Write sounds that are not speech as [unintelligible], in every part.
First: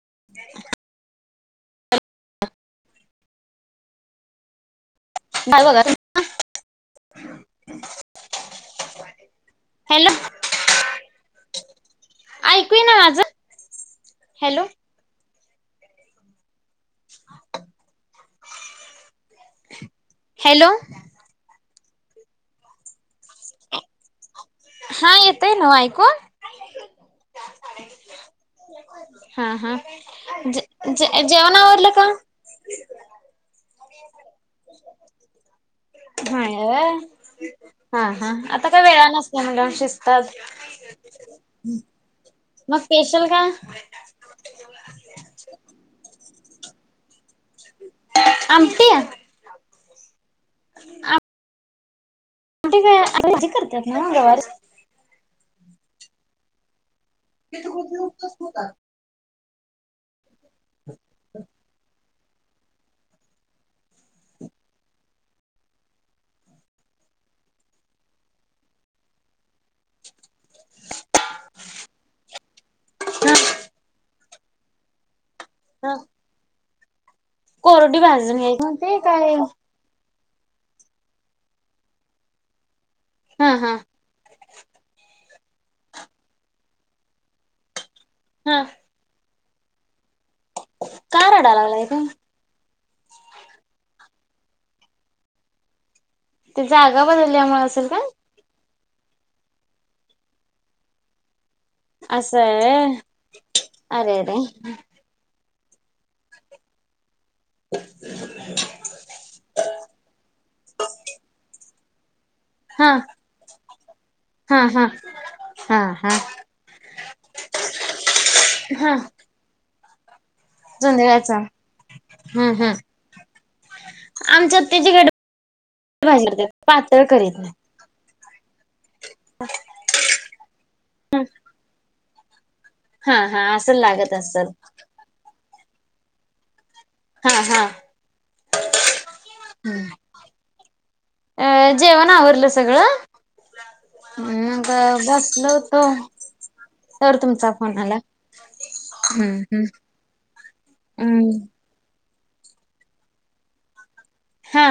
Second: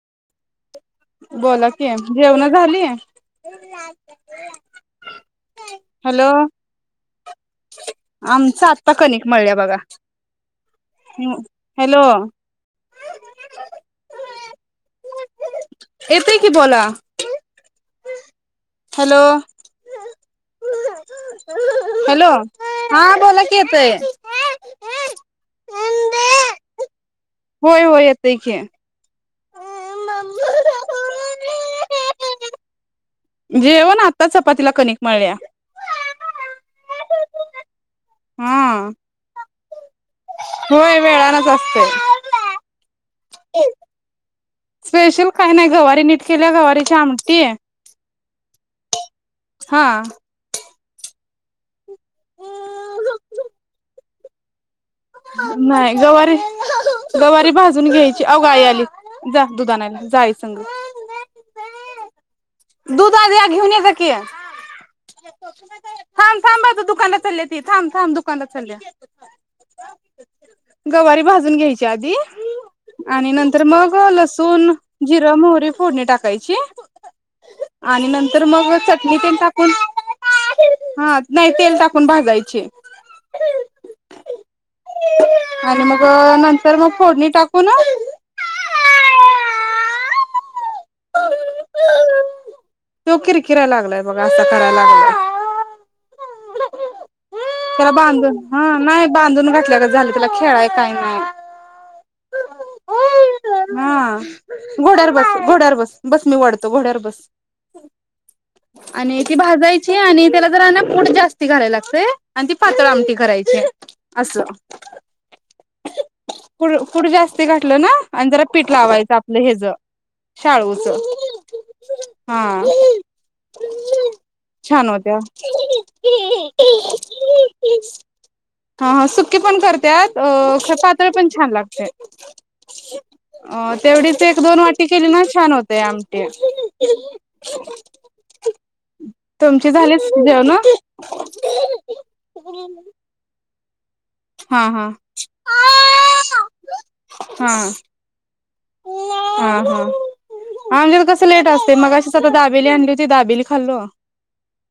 [inaudible] बोला की ये जेवण झाली. काय बघा हॅलो आमच आत्ता कनिक मळ्या बगा हॅलो ऐकू ना माझ हॅलो ये ते की बोला हॅलो हॅलो हॅलो हा बोला कि येतय. हा येतय ना ऐकून हो या त क हा हा जेवण आवरलं का जेवण आता चपातीला कणिक मळल्या हा हा हा आता काय वेळा नसत म शिस् होय वेळाानच असतय मग स्पेशल काय स्पेशल काही नाही गवारी नीट केल्या गवारीची आमट. आमतीया हा ह कुे काय आजी करतात मंगवार नाही गवारी गवारी भाजून घ्यायची अवघाई आली जा दुधनाला जाई संग दूधाज घेऊन याचा की थांब थांबझ दुकानात चाल ती थांब थांब दुकानात चालली रीकाम आहे गवारी भाजून घ्यायच्या आधी आणि नंतर मग लसण [unintelligible] जिरां मोहरी फोडणी टाकायची कोरडी आणि भाजून नंतर घ्यायची मग ते चटणी काय तेल टाकून हा नाही तेल टाकून भाजायचे हम् हम आणि मग नंतर मग फोडणी टाकू ना हा काय रडाय लागलाय का बघ असं करायला लागला ते जागा बदलल्यामुळे असेल का बांधून हा नाही बांधून घातल्या ग झाली तिला खेळाय काही नाही. असं आहे व्हय. हा अरे अरे घोडार बस घोड बस मी वढतो घोड्यावर बस आणि ती भाजायची आणि त्याला जरा ना पुढे जास्ती घालायला लागतय. आणि ती पातळ हा आमटी करायची अस हा हा हा हा. पुढ पुढ जास्ती घठलं ना आणि जरा पीठ हा लावायचं आपलं हज चालवच जोंधळ्याचा हम्म हम्म हा- आमच्यात छान त्याची हो त्या गडबड [inaudible] भाजी करतात पातळ करीत नाही. हा सुक्के पण करतत अ पातळ पण छान लागते हा हा अ असं लागत तेवढीच एक असल दोन वाटी केली ना छान होते आमटे हा हा तुमची झाली जेव ना अ जेवण आवरलं सगळं हा मग हा बसल होतो तर हा तुमचा फोनला हा हा आमच्या कस हम्म लेट असते मग आता दाबेली आणली होती दाबेली खालो हा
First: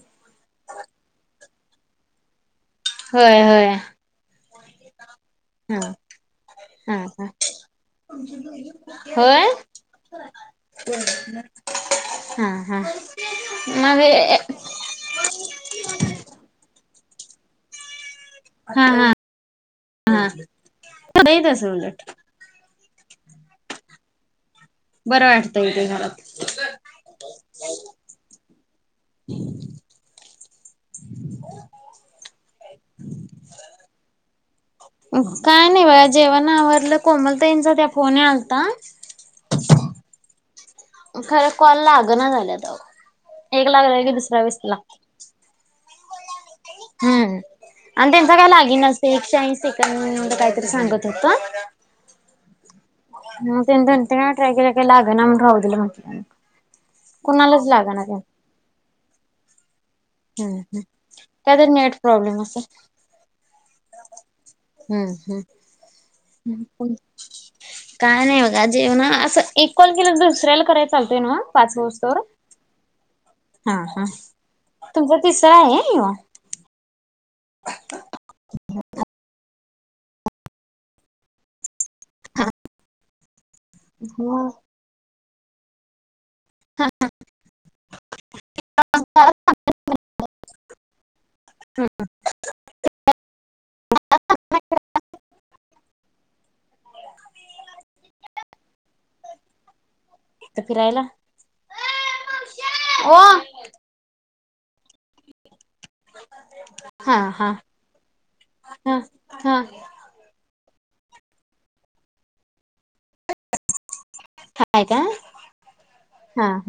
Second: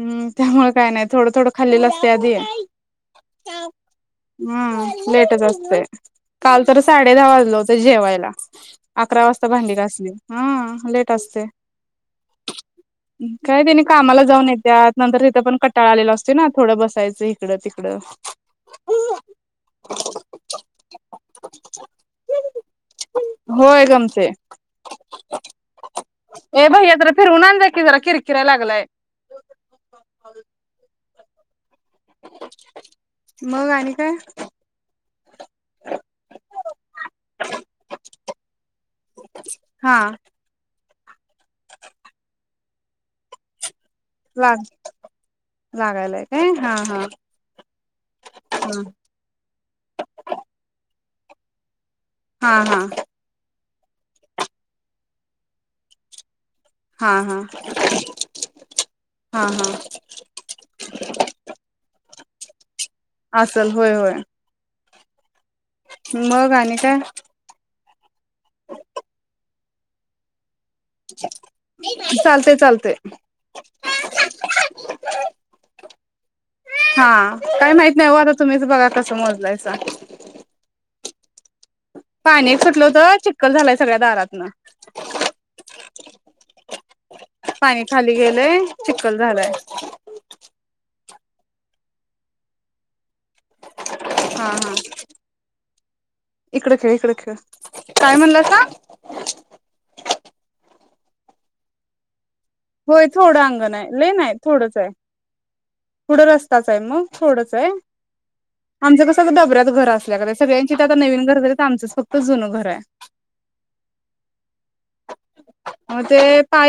हम् त्यामुळे काय नाही थोडं थोडं खालेल असते आधी आहे होय होय हम्म लेट जा अस हा असतते काल तर हा साडे हा. दहा वाजलं होतं जेवायला अकरा होय वाजता भांडी घासली हा लेट अस हा हा मग त्यानंतर तिथं पण कटाळा आलेला असतोय ना थोडं बसायचं इिकडं तिकडं हा हा. हा होतंय तसं उलट होय गमते. बरं वाटतंय ते घरात. ए भैय्या जरा फिरवून आन जा की जरा कीर किराय लागलाय. [unintelligible] मग आणि काय. काय नाही बया जेवण आवरलं कोमलताईचा त्या फोन आलता. हा खरं कॉल लाग ना झालंता एक लागलं की दुसऱ्या व्यस्त लागतो. जागालईक. हम्म आणि त्यांच काय हा लागेना त्याचा काय एकशे ऐंशी सेकंद काहीतरी सांगत. तेत. हा हा... मग ट्राय केला काय लाग ना राऊ दिलं म्हटलं हा हा कुणालाच लागना ते हा हा.... हम्म हम् का तर नेट प्रॉब्लेम असे. असल होय होय हम्म मग आणि हम्ण काय [unintelligible] काय नाही बघा जेवणा असं एक कॉल केलं दुसऱ्याला. कराय चालतय ना पाच ववर चालते चालते हा ह [unintelligible] तुमचा तिसरा आहे हा ह्यो काही माहित नाही हो आता तुम्हीच बघा कसं मोजलायचा पाणी सुटलं होत चिककल झालंय सगळ्या दारातन. मग पाणी खाली गेलंय चिककल झालंय. हम् ह इकड खेळ इकड खेळ काय म्हणलं का? फिरायला ये मावशे. होय थोडं अंगण आहे लेन आहे थोडंच आहे. पुढं रस्ताच आहे मग हा हा थोडंच आहे हा आमचं कस हा डबऱ्यात घर असल्या का सगळ्यां. तिथं आता नवीन घर झारी तर आमच फक्त जुनं घर आहे. हा हाय का मग ते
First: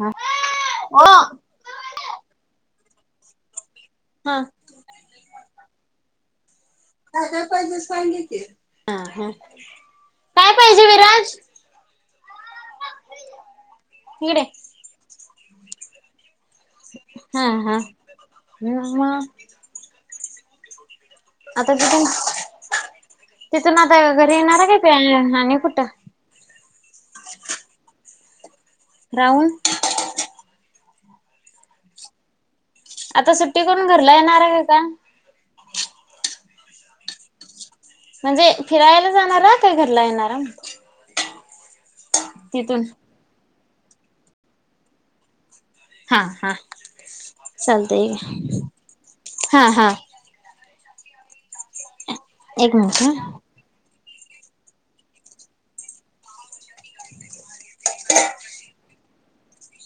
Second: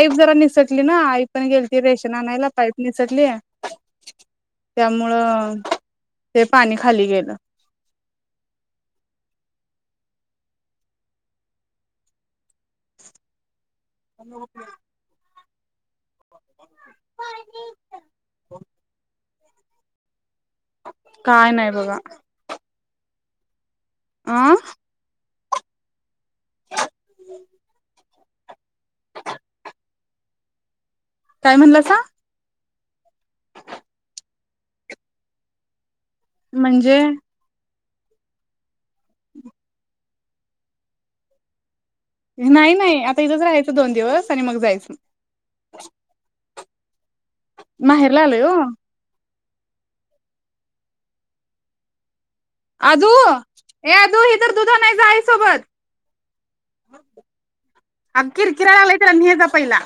हा जरा निसटली ना ओ आई पण गेली थी रेशन आणायला पाईप मिसकली हा त्यामुळं ते. पाणी खाली गेलं काय पाहिजे विराज? अ. इकडे हा हा मग काय नाही आता बघा. तिथून तिथून आता घरी येणार आहे. काय ते आणि कुठं? ह [unintelligible] राहुल. काय म्हणलंना? आता सुट्टी करून घरला येणार आहे का का? म्हणजे? म्हणजे फिरायला जाणारा? काय घरला येणार म. नाही नाही आता इथंच राहायचं दोन दिवस आणि मग जायचं. चालतंय माहेरला आलोय ओ हा हा, एक मिनिट हा. ये आदू हिधर दुध आणाय जा आई सोबत. आ गं किरकिरा लागलय त्याला न्हेजा पहिला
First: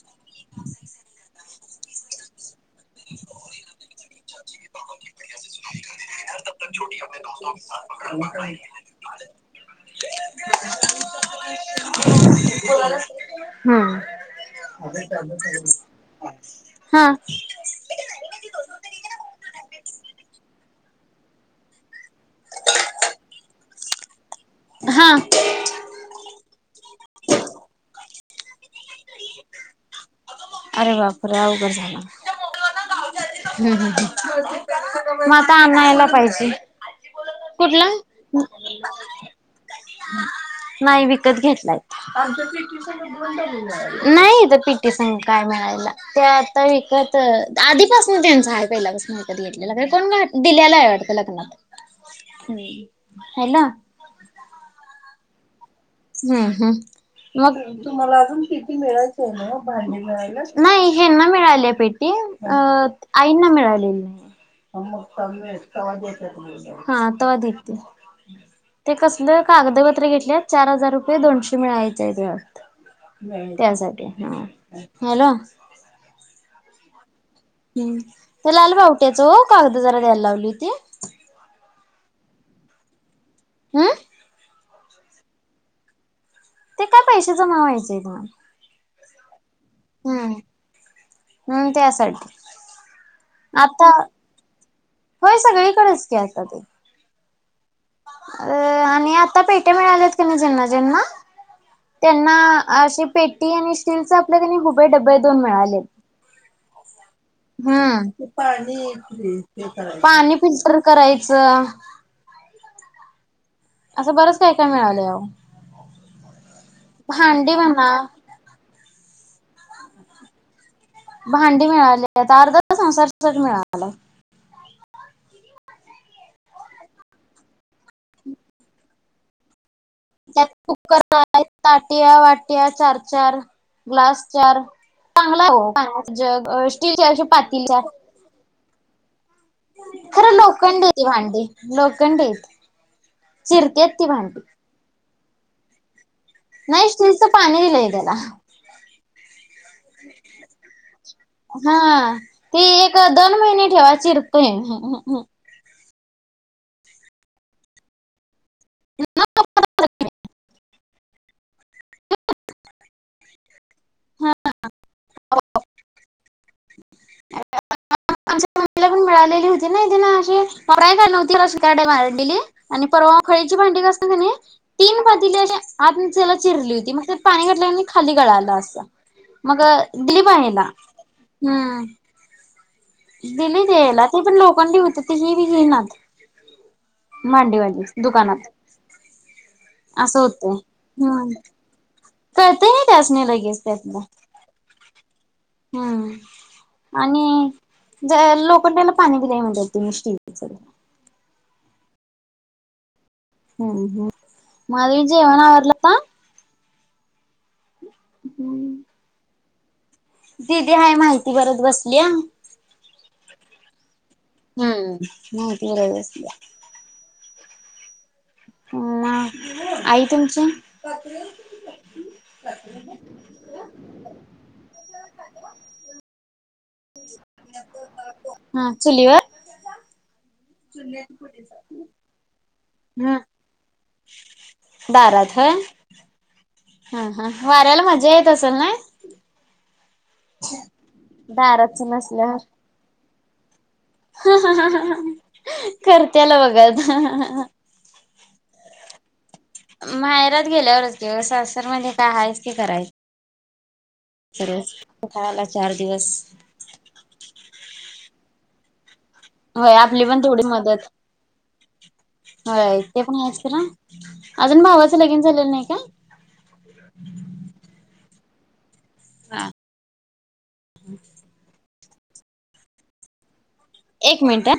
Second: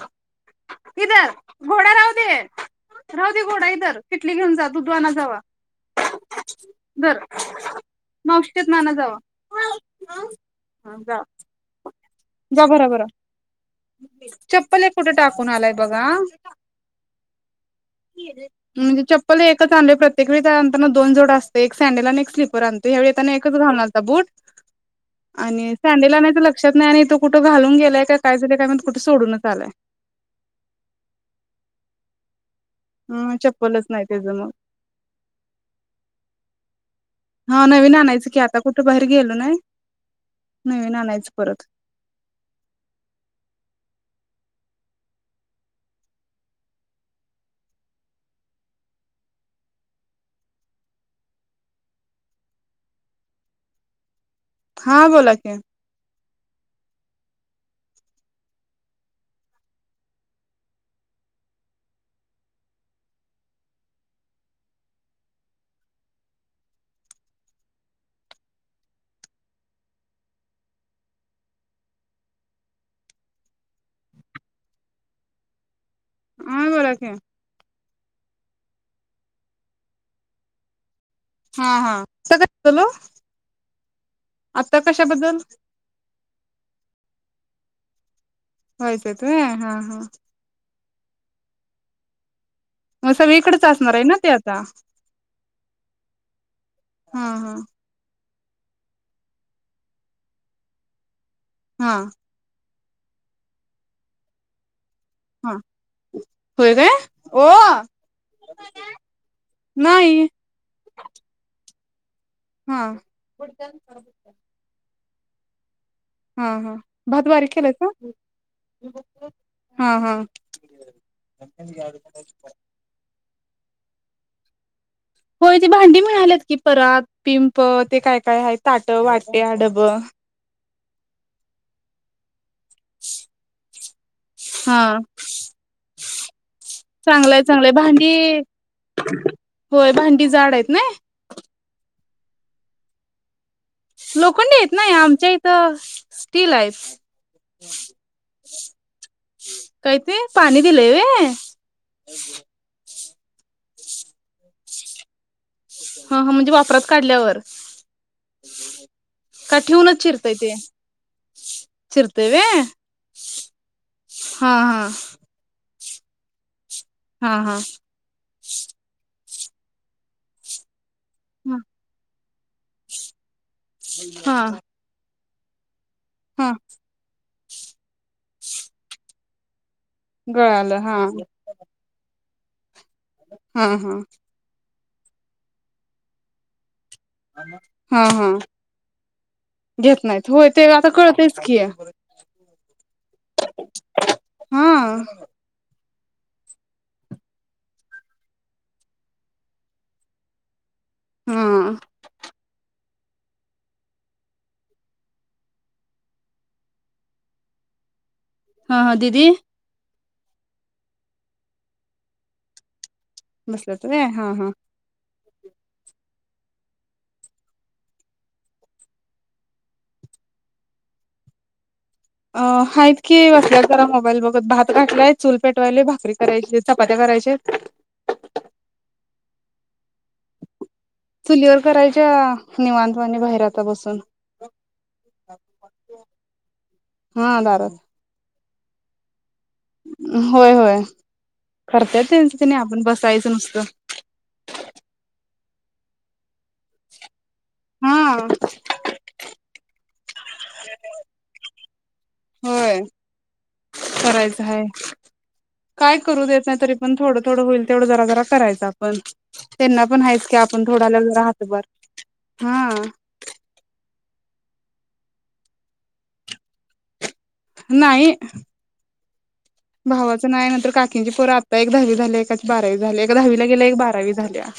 ही धर घोडा राहू दे. राहू दे घोडा इधर किटली घेऊन जा, दु दु आणा जावा धर. मावशीचा इथन आणा जावा, जावा जा भराभर, हम्म, कुठे टाकून आलाय बघा हा, अ.. चप्पल एकच आणलोय प्रत्येक वेळी त्यानंतर दोन जोड असते, एक सॅंडल आणि सिल्पर आणते यावेळी एकच घालू [unintelligible] बुट हा आणि सॅंडल आणायच, तर लक्षात नाही आणि तू कुठे घालून गेला, का काय झालं काय माहिती, कुठे सोडूनच आलाय. अरे बापरे, अवघड झाला. अ हुं, चप्पलच हुं, नाही त्याचं मग हु मग आता आणायला पाहिजे. हा कुठला? नवीन आणायचं की, आता कुठे बाहेर गेलो नाही. नवीन नाही आणायचं विकत परत घेतलाय, नाही इथं पीटी संग काय मिळायला. ते आता विकत आधीपासून त्यांचं आहे पहिल्या विकत घेतलेला कोण घातल कोण दिलेला वाटतं लग्नात, हम है ना, हा बोला की, हुं, हु मग तुम्हाला अजून पीटी मिळायचे ना, भांडी न्यायला नाही हेना मिळाले पेटी. आईंना मिळालेली. हा तवा देतील. ते कसलं कागदपत्र घेतले, चार हजार रुपये दोनशे मिळायचेत वाटत. त्यासाठी हा, हॅलो फरक आहे. ते लालबावटीच ओ, कागदपत्र द्यायला लावली होती. हा हा [unintelligible] हं, आता कशाबद्दल, ते काय पैशाचं जमा व्हायचे न्हव, व्हायचंत. व्हय हा हा, हम्म त्यासाठी, मग सगळीकडेच आता, असणार आहे ना ते आता होय सगळीकडच की आता ते, हा हा, आणि आता पेट्या मिळाल्यात कणी ज्यांना ज्यांना हा त्यांना, अशी पेटी आणि स्टीलचा आपली कणी उभे डबे दोन मिळालेत. ये उठ, ह, नाही पाणी फिल्टर करायचं, ह, असं बरच काय काय मिळालय अहो, हा हा भात बारीक भांडी केलायसा, म्हणा हा हा भांडी मिळालेत आर्ध संसार सेट मिळालाय. होय ते भांडी मिळालेत की परा‌त, पिंप ते काय काय आहेत ताट, वाट्या, डबं त्यात कुकर आहेत. ताटिया, वाटिया चार चार ग्लास चार. हा चांगल आहे, हो पाण्याचा जग स्टीलच्या असे चांगलंय चांगलंय पातिली. भांडी होय, भांडी जाड हायत नी. लोखंडी ती भांडी लोखंडी हायत. लोखंड येत नाही आमच्या इथं ती, लाईफ नाही शिंच पाणी दिलंय त्याला काय ते पाणी दिलंय, व्हय हा ती एक दोन महिने ठेवा चिरतोय हा हा म्हणजे वापरात काढल्यावर ठेवूनच चिरता ते चिरते व्हय हा हा हा हा आमच्या मम्मीला पण मिळालेली होती ना इथं अशी य नवती हा रडे मारंडीली आणि परवा खळीची भांसते हा ती पण ली आत त्याला हा चिरली होती मग पाणी घातल्या नी खाली गळाल असं मग दिली मग येला गळालं हा हम्म हा दिलीच हा द्यायला ते पण लोकांनी होते ते हे बी घेय‌नात मांडी वाली हा हा दुकानात घेत नाहीत होय ते आता कळतेच की करते ना त्यासण्या लगेच त्यातलं हा हम्म आणि जे लोखंडाले पाणी पिलाय म्हणतात तेही स्टीलच हम हम्म हम्माधवी जेवण आवरलं का हा हा दीदी दीदी हाय माहिती परत बसलीया बसला त व्हय हा हा हम्म माहिती भराय बसल्या आई तुमची अ आहेत की असल्या जरा मोबाईल बघत भात घातलाय चुल पेटवायला भाकरी करायची चपात्या करायच्या हा चुलीवर चुलीवर करायच्या निवांत हा वाणी बाहेर आता बसुन. दारात ह हा हा वाऱ्याला मजा येत असेल नाही होय होय चूल करत त्यांच ते आपण बसायचं नुसतं ह करत्याल बघा हा माहेरात गेल्यावरच जेव्हा व सासर मध्ये काय आहेयच ते करायचं करायच आहे रोज उठायला चार काय दिवस करू देत नाही तरी पण थोडं थोडं होईल तेवढं जरा जरा करायचं. पण होय त्यांना पण आपली आहेच की आपण थोडाला राहतो बर ह इथ ते पण आहेच खरं अजुन भावाचं लगीन झालेलं नाही का नाही हा भावाचं नाही नंतर काकींची पोरा आता एक दहावी झाली एकाची बारावी झाली एक दहावी गे एक बारावी मिनिट झाल्या हा.